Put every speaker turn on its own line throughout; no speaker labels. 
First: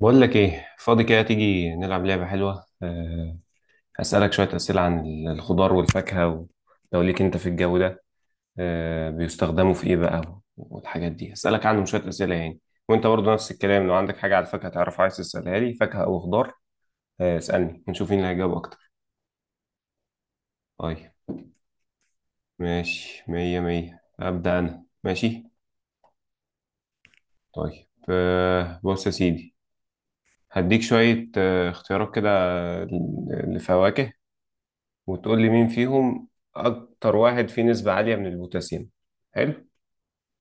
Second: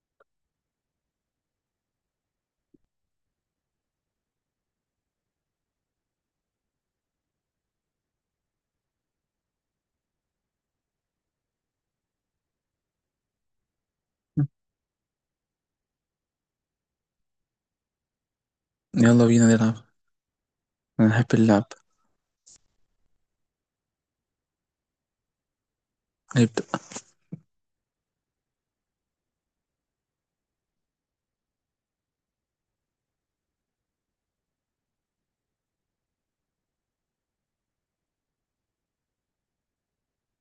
بقول لك ايه فاضي كده تيجي نلعب لعبة حلوة أه. هسألك شوية أسئلة عن الخضار والفاكهة لو ليك انت في الجو ده أه بيستخدموا في ايه بقى، والحاجات دي هسألك عنهم شوية أسئلة يعني. وانت برضو نفس الكلام، لو عندك حاجة على الفاكهة تعرف عايز تسألها لي، فاكهة او خضار. اسألني ونشوف مين اللي هيجاوب اكتر.
يلا بينا نلعب. انا
طيب
بحب اللعب.
ماشي، مية مية، أبدأ انا. ماشي
نبدأ.
طيب أه، بص يا سيدي. هديك شوية اختيارات كده. آه، لفواكه، وتقول لي مين فيهم اكتر واحد فيه نسبة عالية من البوتاسيوم. حلو.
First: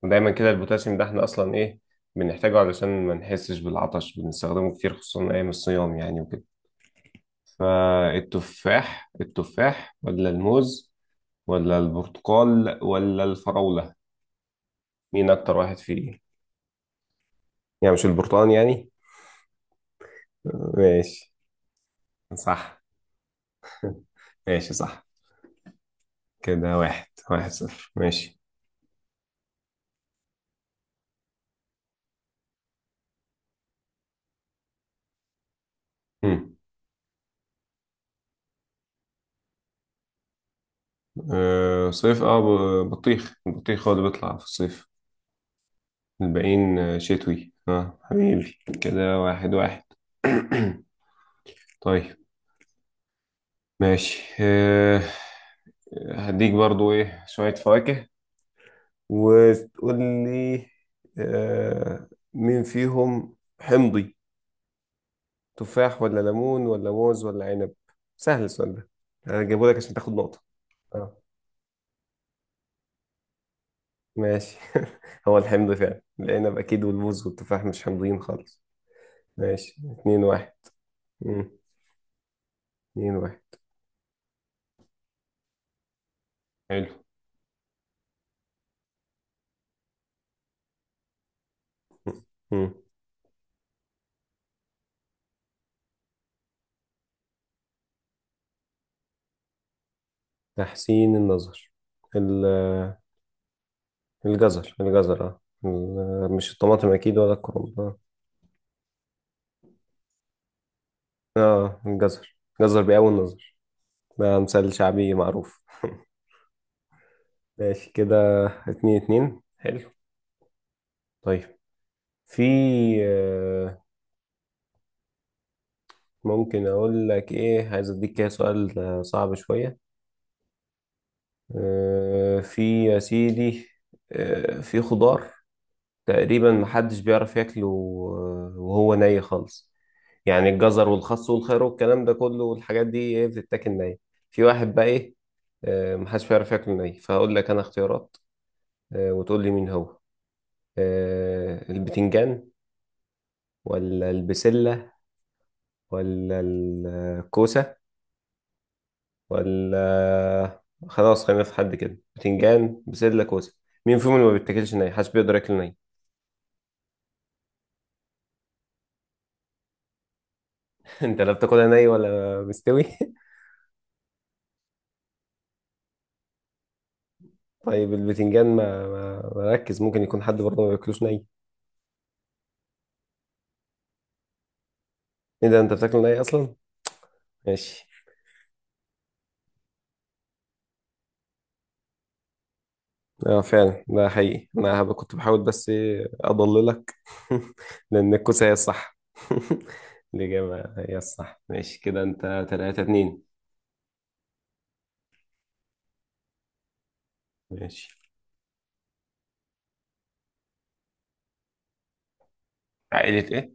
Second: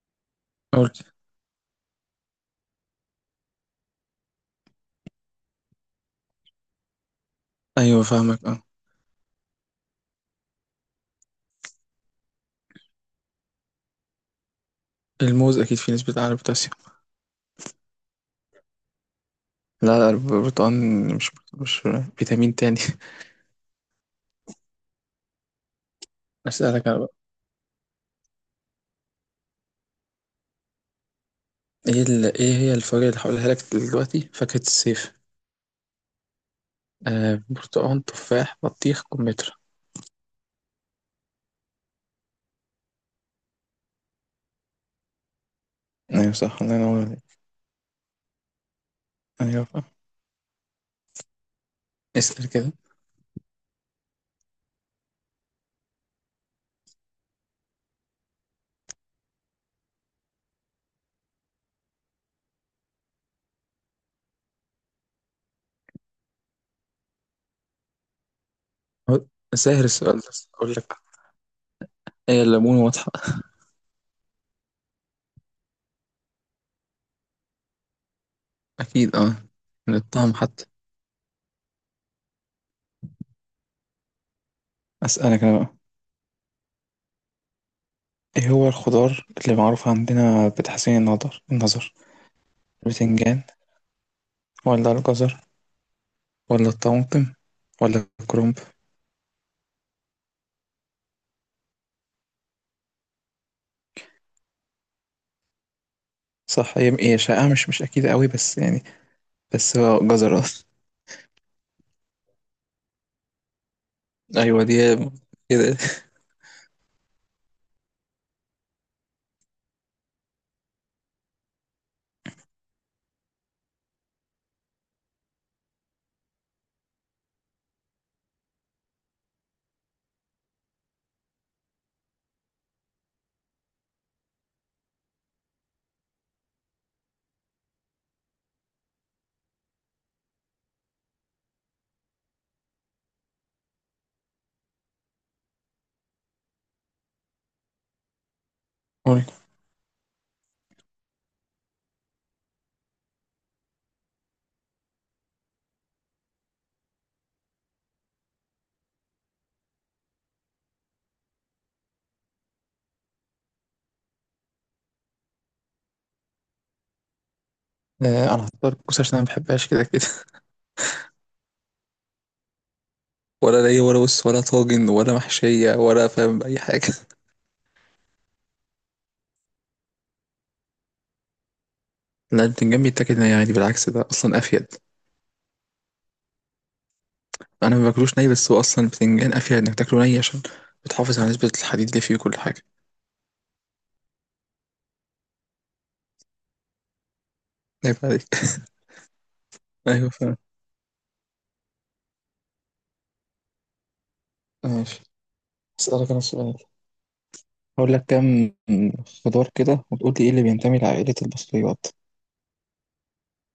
ودايما كده
أقول.
البوتاسيوم ده احنا اصلا ايه بنحتاجه؟ علشان ما نحسش بالعطش، بنستخدمه كتير خصوصا ايام الصيام يعني وكده.
ايوه، فاهمك، اه.
فالتفاح ولا الموز ولا البرتقال ولا الفراولة، مين اكتر
الموز
واحد
اكيد فيه نسبة
فيه؟
اعلى بوتاسيوم.
يعني مش البرتقال يعني؟
لا، البروتون.
ماشي.
مش فيتامين تاني.
صح ماشي صح. كده
اسألك انا
واحد
بقى.
واحد صفر. ماشي.
ايه هي الفواكه اللي هقولها لك دلوقتي؟ فاكهة الصيف.
مم.
آه، برتقال، تفاح، بطيخ، كمثرى.
أه صيف اه، بطيخ، البطيخ هو اللي بيطلع في الصيف.
ايوه صح، الله
الباقيين
ينور عليك.
شتوي اه. حبيبي كده واحد
ايوه
واحد.
فاهم.
طيب
اسأل كده.
ماشي هديك برضو ايه شوية فواكه وتقول لي آه، مين فيهم حمضي. تفاح ولا ليمون ولا موز ولا عنب؟ سهل السؤال ده،
هو-
انا جايبه لك
سهل
عشان تاخد
السؤال ده.
نقطة.
اقول لك
اه
ايه، الليمون واضحة.
ماشي. هو الحمض فعلا العنب اكيد، والموز والتفاح مش حمضيين خالص.
اكيد اه،
ماشي
من
اتنين
الطعم
واحد.
حتى.
مم. اتنين واحد.
اسألك انا بقى.
حلو.
ايه هو الخضار اللي معروف عندنا بتحسين النظر النظر؟
مم.
البتنجان ولا الجزر ولا الطماطم ولا الكرنب؟
تحسين النظر، ال- الجزر اه، مش
صح.
الطماطم
هي
اكيد
هي
ولا
شائعة، مش
الكرنب
مش
اه.
أكيدة قوي بس يعني. بس هو جزر أصلا.
الجزر بيقوي النظر، ده
أيوة
مثال
دي
شعبي معروف.
كده.
ماشي كده اتنين اتنين. حلو طيب. في آه، ممكن اقول لك ايه، عايز اديك كده سؤال صعب شوية. في يا سيدي في خضار تقريبا محدش بيعرف ياكله وهو ني خالص. يعني الجزر والخس والخيار والكلام ده كله والحاجات دي ايه بتتاكل ني، في واحد بقى ايه محدش بيعرف ياكله ني. فهقول لك انا اختيارات
قول.
وتقول لي مين هو. البتنجان ولا البسلة ولا الكوسة ولا، خلاص خلينا في حد كده، بتنجان بسلة كوسة، مين فيهم اللي ما بيتاكلش ني، محدش بيقدر ياكل ني؟
أنا هختار الكوسة عشان أنا مبحبهاش كده كده.
انت لا بتاكلها ني ولا مستوي.
ولا ليا ولا بص ولا طاجن ولا محشية، ولا فاهم أي حاجة.
طيب البتنجان ما ركز، ممكن يكون حد برضه ما بياكلوش ني.
لا، البتنجان بيتاكل ني عادي، بالعكس ده أصلا أفيد.
ايه ده، انت بتاكله ني اصلا؟
أنا ما
ماشي.
باكلوش ني، بس هو أصلا البتنجان أفيد إنك تاكله ني عشان بتحافظ على نسبة الحديد اللي فيه وكل حاجة.
اه فعلا ده حقيقي، انا كنت بحاول بس إيه اضللك.
عيب
لان
عليك.
الكوسه هي الصح.
أيوة فاهم.
الاجابه هي الصح. ماشي كده، انت 3 2
ماشي. أسألك أنا سؤال.
ماشي.
هقول لك كام خضار كده وتقول لي ايه اللي بينتمي لعائلة البصليات؟
عائلة ايه؟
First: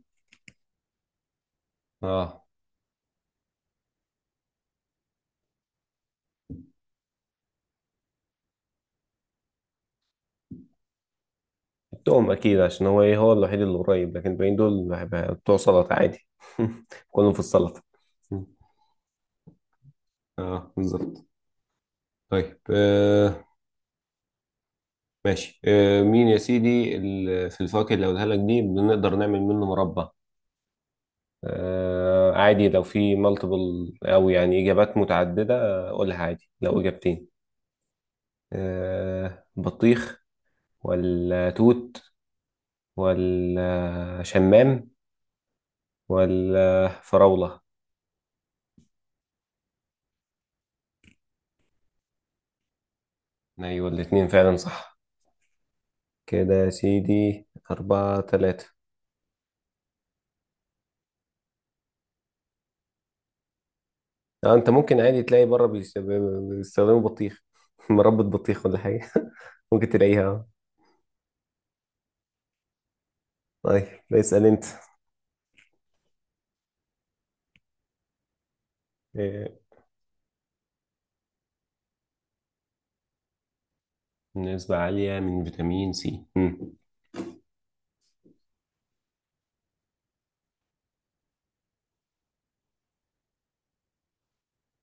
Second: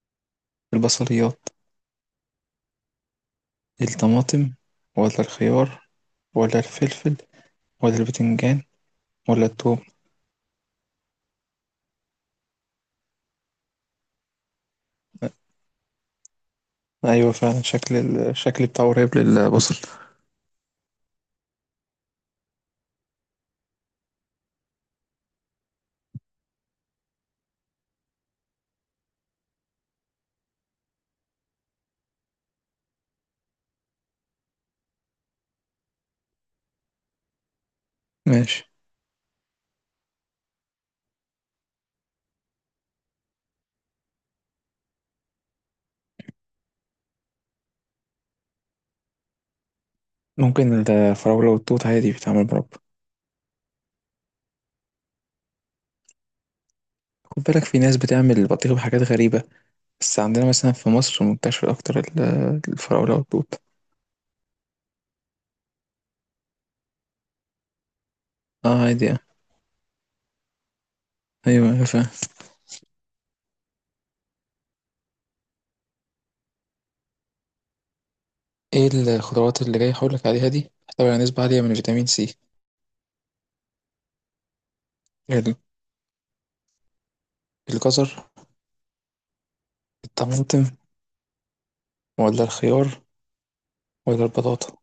البصليات.
اه.
الطماطم ولا الخيار ولا الفلفل ولا البتنجان ولا الثوم؟
التوم اكيد، عشان هو ايه، هو الوحيد اللي قريب، لكن الباقيين دول بتوع سلطه عادي. كلهم
ايوه
في
فعلا،
السلطه.
شكل الشكل بتاعه قريب للبصل.
اه بالظبط. طيب ماشي مين يا سيدي، في الفواكه اللي هقولها لك دي بنقدر نعمل منه مربى. عادي لو في مالتيبل، او يعني اجابات متعدده، قولها عادي لو اجابتين.
ماشي.
بطيخ ولا توت ولا شمام ولا فراوله؟
ممكن الفراولة والتوت، عادي بيتعمل مربى.
ايوه الاتنين فعلا صح. كده يا
خد
سيدي
بالك في ناس
أربعة
بتعمل
تلاتة.
بطيخ بحاجات غريبة. بس عندنا مثلا في مصر منتشر اكتر الفراولة والتوت.
انت ممكن عادي تلاقي بره بيستخدموا بطيخ، مربى بطيخ
اه
ولا حاجه.
عادي آه.
ممكن تلاقيها.
ايوه أيوة، فاهم.
طيب اسأل انت.
ايه
إيه،
الخضروات اللي جاي هقول لك عليها دي بتحتوي على نسبة عالية من فيتامين سي؟
نسبة عالية من فيتامين سي.
الجزر، الطماطم، ولا الخيار ولا البطاطا؟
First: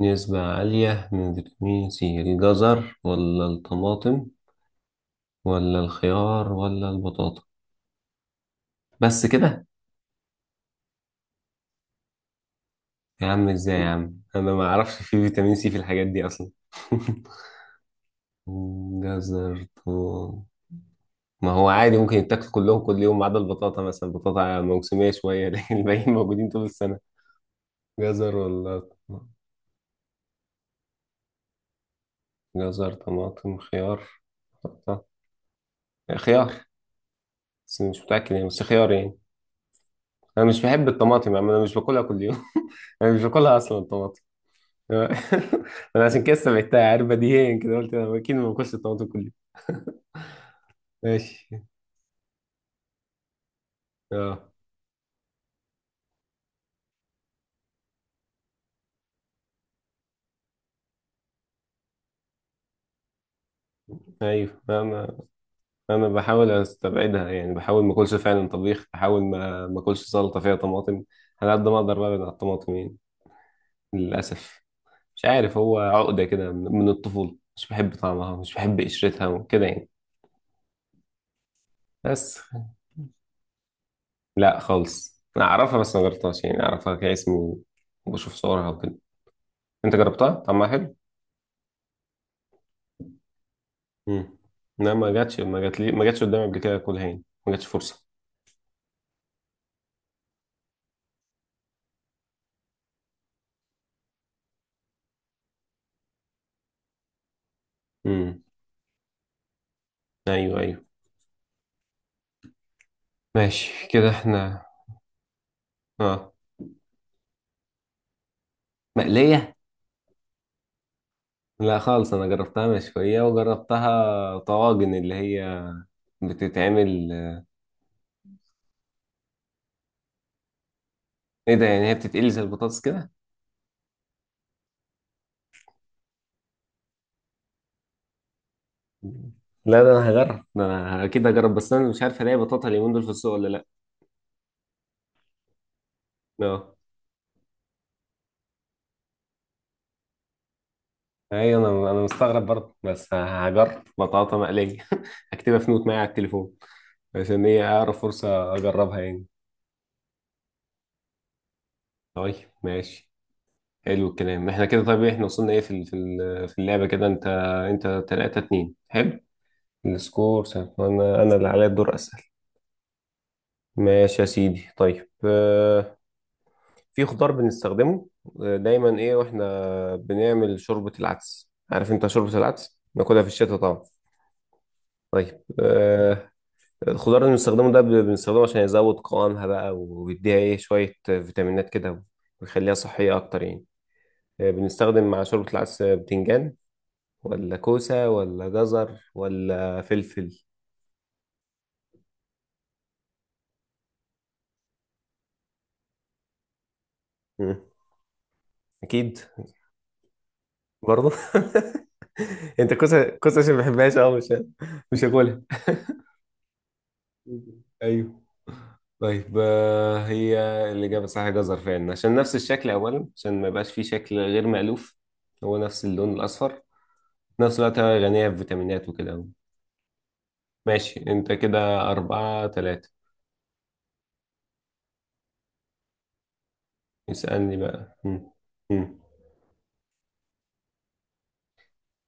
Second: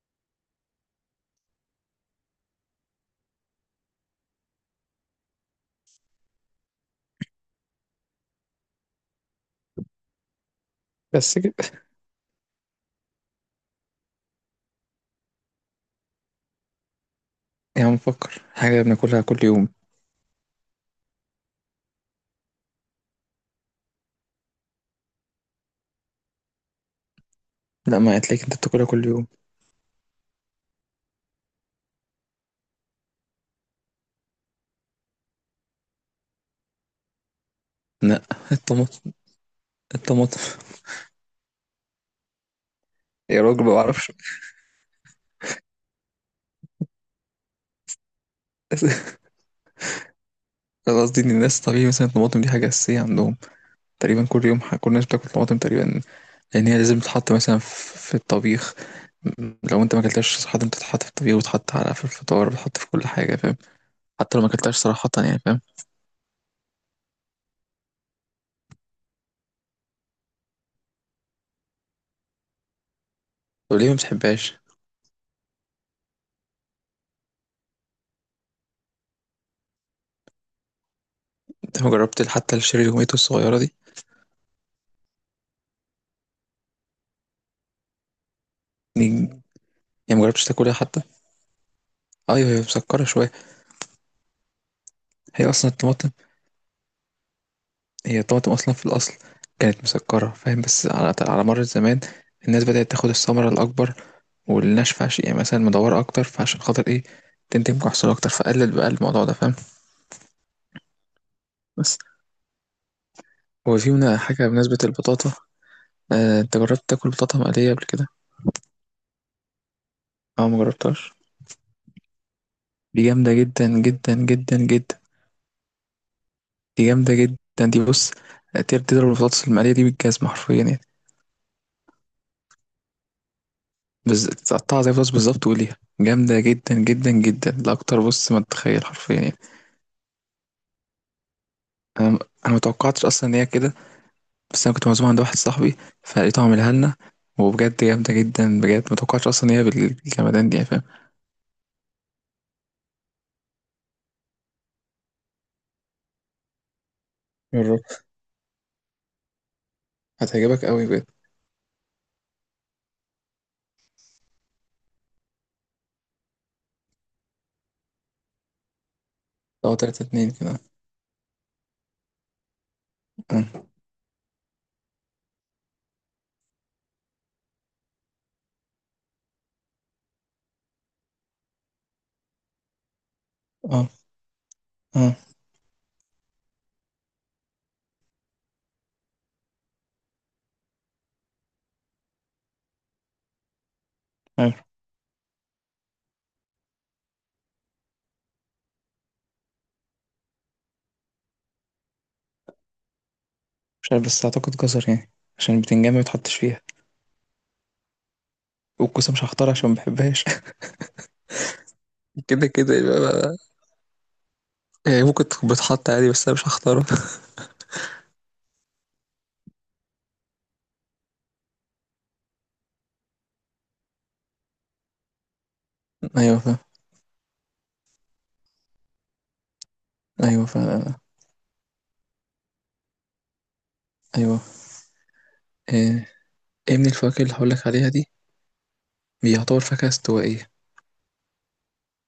نسبة عالية من فيتامين سي، الجزر ولا الطماطم ولا الخيار ولا البطاطا، بس كده؟
بس كده.
يا عم ازاي يا عم، انا ما اعرفش في فيتامين سي في الحاجات دي اصلا.
يا عم فكر حاجة بناكلها كل
جزر
يوم.
طماطم، ما هو عادي ممكن يتاكل كلهم كل يوم، ما عدا البطاطا مثلا، البطاطا موسمية شوية لكن الباقيين موجودين طول السنة.
لا، ما
جزر
هتلاقيك انت
ولا
بتاكلها كل يوم.
طماطم؟ جزر طماطم خيار بطاطا، خيار، بس مش
لا،
متأكد يعني، بس خيار
الطماطم،
يعني.
الطماطم.
أنا مش بحب الطماطم يعني، أنا مش باكلها كل يوم. أنا مش
يا
باكلها
راجل ما
أصلا
بعرفش.
الطماطم. أنا عشان كده استبعدتها، عارف بديهيا كده قلت أنا أكيد ما باكلش الطماطم كل يوم.
أنا قصدي ان الناس
ماشي
طبيعي مثلا الطماطم دي حاجة أساسية عندهم. تقريبا كل
أه.
يوم، كل الناس بتاكل طماطم تقريبا. لأن هي لازم تتحط مثلا في الطبيخ. لو انت ما اكلتهاش صراحة، بتتحط في الطبيخ وتتحط على في الفطار، بتتحط في كل حاجة، فاهم. حتى لو ما
أيوه
اكلتهاش صراحة
أنا،
يعني، فاهم.
أنا بحاول أستبعدها يعني، بحاول ما أكلش فعلا طبيخ، بحاول ما أكلش سلطة فيها طماطم، على قد ما أقدر ببعد عن الطماطم يعني.
طب ليه ما بتحبهاش؟
للأسف مش عارف، هو عقدة كده من الطفولة، مش بحب طعمها، مش بحب قشرتها وكده يعني.
انت ما جربت
بس
حتى الشيري الهوميتو الصغيرة دي؟
لا خالص، انا اعرفها بس ما جربتهاش يعني، اعرفها كاسم وبشوف صورها وكده.
دي
انت
يعني
جربتها
مجربتش
طعمها
تاكلها
حلو؟
حتى. ايوه هي مسكره شويه.
امم. لا ما جاتش،
هي
ما
اصلا
جات لي، ما
الطماطم،
جاتش قدامي قبل كده اكلها يعني، ما جاتش فرصه.
هي الطماطم اصلا في الاصل كانت مسكره، فاهم. بس على مر الزمان الناس بدات تاخد الثمره الاكبر والناشفه، عشان يعني مثلا مدوره اكتر، فعشان خاطر ايه، تنتج محصول اكتر،
امم
فقلل بقى الموضوع ده، فاهم.
ايوه ايوه.
بس هو
ماشي
في
كده
هنا حاجه
احنا.
بمناسبه البطاطا.
اه.
انت جربت تاكل بطاطا مقليه قبل كده؟
مقليه؟
اه مجربتهاش.
لا خالص انا جربتها
دي
مشويه،
جامده جدا جدا
وجربتها
جدا
طواجن
جدا.
اللي هي
دي
بتتعمل.
جامده جدا، دي بص تقدر تضرب البطاطس المقليه دي بالجزمه حرفيا يعني.
ايه ده يعني، هي بتتقلي زي البطاطس كده؟
تقطعها زي الفلوس بالظبط، وقليها جامدة جدا جدا جدا لأكتر بص ما تتخيل، حرفيا يعني.
لا ده انا هجرب، ده انا اكيد هجرب، بس انا مش
أنا
عارف الاقي
أنا
بطاطا اليومين دول
متوقعتش
في
أصلا
السوق
إن هي
ولا لا.
كده. بس أنا كنت معزوم عند واحد صاحبي، فلقيته عاملها
اه.
لنا. وبجد جامدة جدا، بجد متوقعتش أصلا إن هي بالجمدان دي يعني، فاهم.
اي انا، انا مستغرب برضه، بس هجرب بطاطا مقليه. هكتبها في نوت معايا على التليفون، عشان هي
جرب،
اقرب فرصه اجربها يعني.
هتعجبك أوي بجد.
طيب ماشي. حلو الكلام احنا كده. طيب إيه، احنا وصلنا ايه في في في اللعبه كده انت، انت 3 2. حلو
لو تلاتة اتنين
السكور
كده.
سهل. انا اللي عليا الدور اسال.
اه،
ماشي يا سيدي طيب، في خضار بنستخدمه دايما ايه، واحنا بنعمل شوربه العدس، عارف انت شوربه العدس ناكلها في الشتاء طبعا.
اه، آه،
طيب الخضار اللي بنستخدمه ده بنستخدمه عشان يزود قوامها بقى، ويديها ايه شوية فيتامينات كده، ويخليها صحية أكتر يعني.
عارف.
بنستخدم مع شوربة العدس بتنجان، ولا كوسة، ولا جزر، ولا فلفل؟
مش عارف بس أعتقد جزر يعني، عشان البتنجان ما بتحطش فيها،
مم.
والكوسة
أكيد
مش هختارها عشان ما بحبهاش.
برضه.
كده
أنت
كده يبقى
كوسة عشان ما بحبهاش أه مش،
يعني
مش
ممكن
هاكلها.
تكون بتحط عادي بس أنا مش هختارها.
ايوه. طيب هي الإجابة صح، جزر فعلا عشان نفس الشكل أولا، عشان ما يبقاش فيه شكل غير مألوف، هو نفس اللون
أيوه فاهم.
الأصفر. في نفس الوقت هي غنية بفيتامينات وكده.
أيوه فاهم.
ماشي انت كده أربعة تلاتة.
أيوه. إيه. ايه من الفواكه اللي
اسألني
هقولك عليها
بقى.
دي
مم. مم.
بيعتبر فاكهة استوائية؟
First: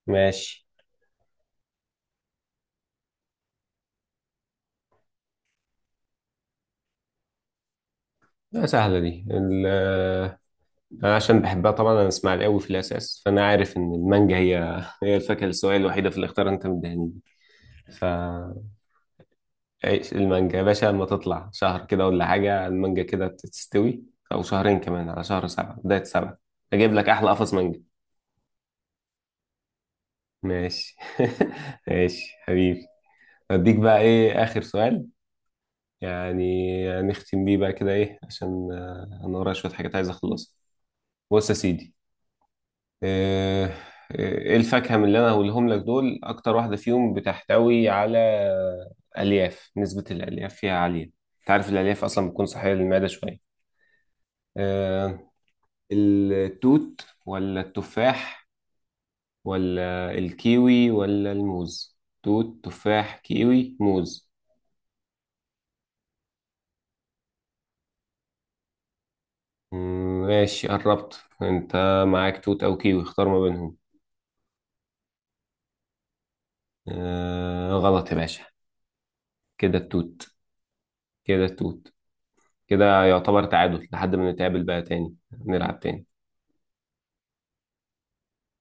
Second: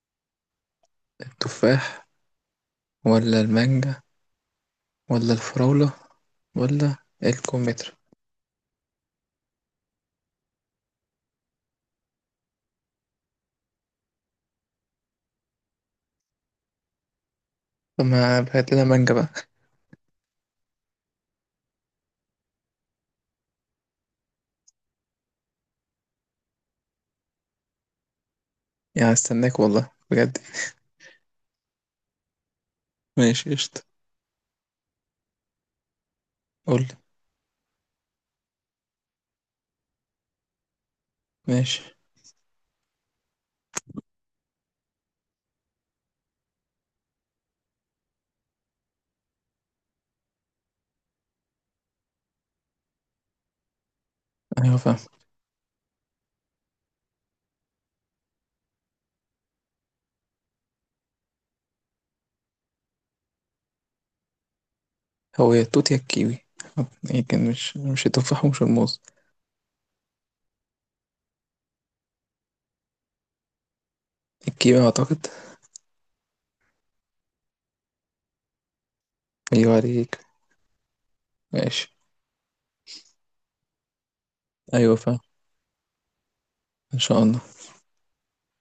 ماشي.
التفاح ولا المانجا ولا الفراولة ولا الكمثرى؟
لا سهلة دي أنا عشان بحبها طبعا، أنا إسماعيلاوي قوي في الأساس، فأنا عارف إن المانجا هي الفاكهة السوائل الوحيدة في الاختيار اللي أنت مديهاني. ف
طب بقت لنا مانجا بقى.
عيش المانجا يا باشا لما تطلع شهر كده ولا حاجة، المانجا كده تستوي، أو شهرين كمان، على شهر سبعة، بداية سبعة، أجيب لك أحلى قفص مانجا.
يعني استناك والله بجد.
ماشي. ماشي حبيبي.
ماشي
أديك
قشطة.
بقى إيه آخر سؤال
قولي.
يعني، نختم بيه بقى كده ايه، عشان انا ورايا شويه حاجات عايز اخلصها. بص يا
ماشي.
سيدي آه، آه، ايه الفاكهه من اللي انا هقولهم لك دول اكتر واحده فيهم بتحتوي على الياف، نسبه الالياف فيها عاليه؟ انت عارف الالياف اصلا بتكون صحيه للمعده شويه.
ايوه فاهم.
آه، التوت ولا التفاح ولا الكيوي ولا الموز، توت تفاح كيوي موز؟
هو يا التوت يا الكيوي. يمكن مش التفاح ومش الموز.
مم، ماشي قربت انت، معاك توت او كيوي، اختار ما بينهم.
الكيوي اعتقد.
آه غلط يا باشا،
ايوه
كده
عليك.
التوت، كده
ماشي.
التوت. كده يعتبر تعادل، لحد ما نتقابل بقى
ايوه
تاني
فاهم.
نلعب تاني.
ان شاء الله.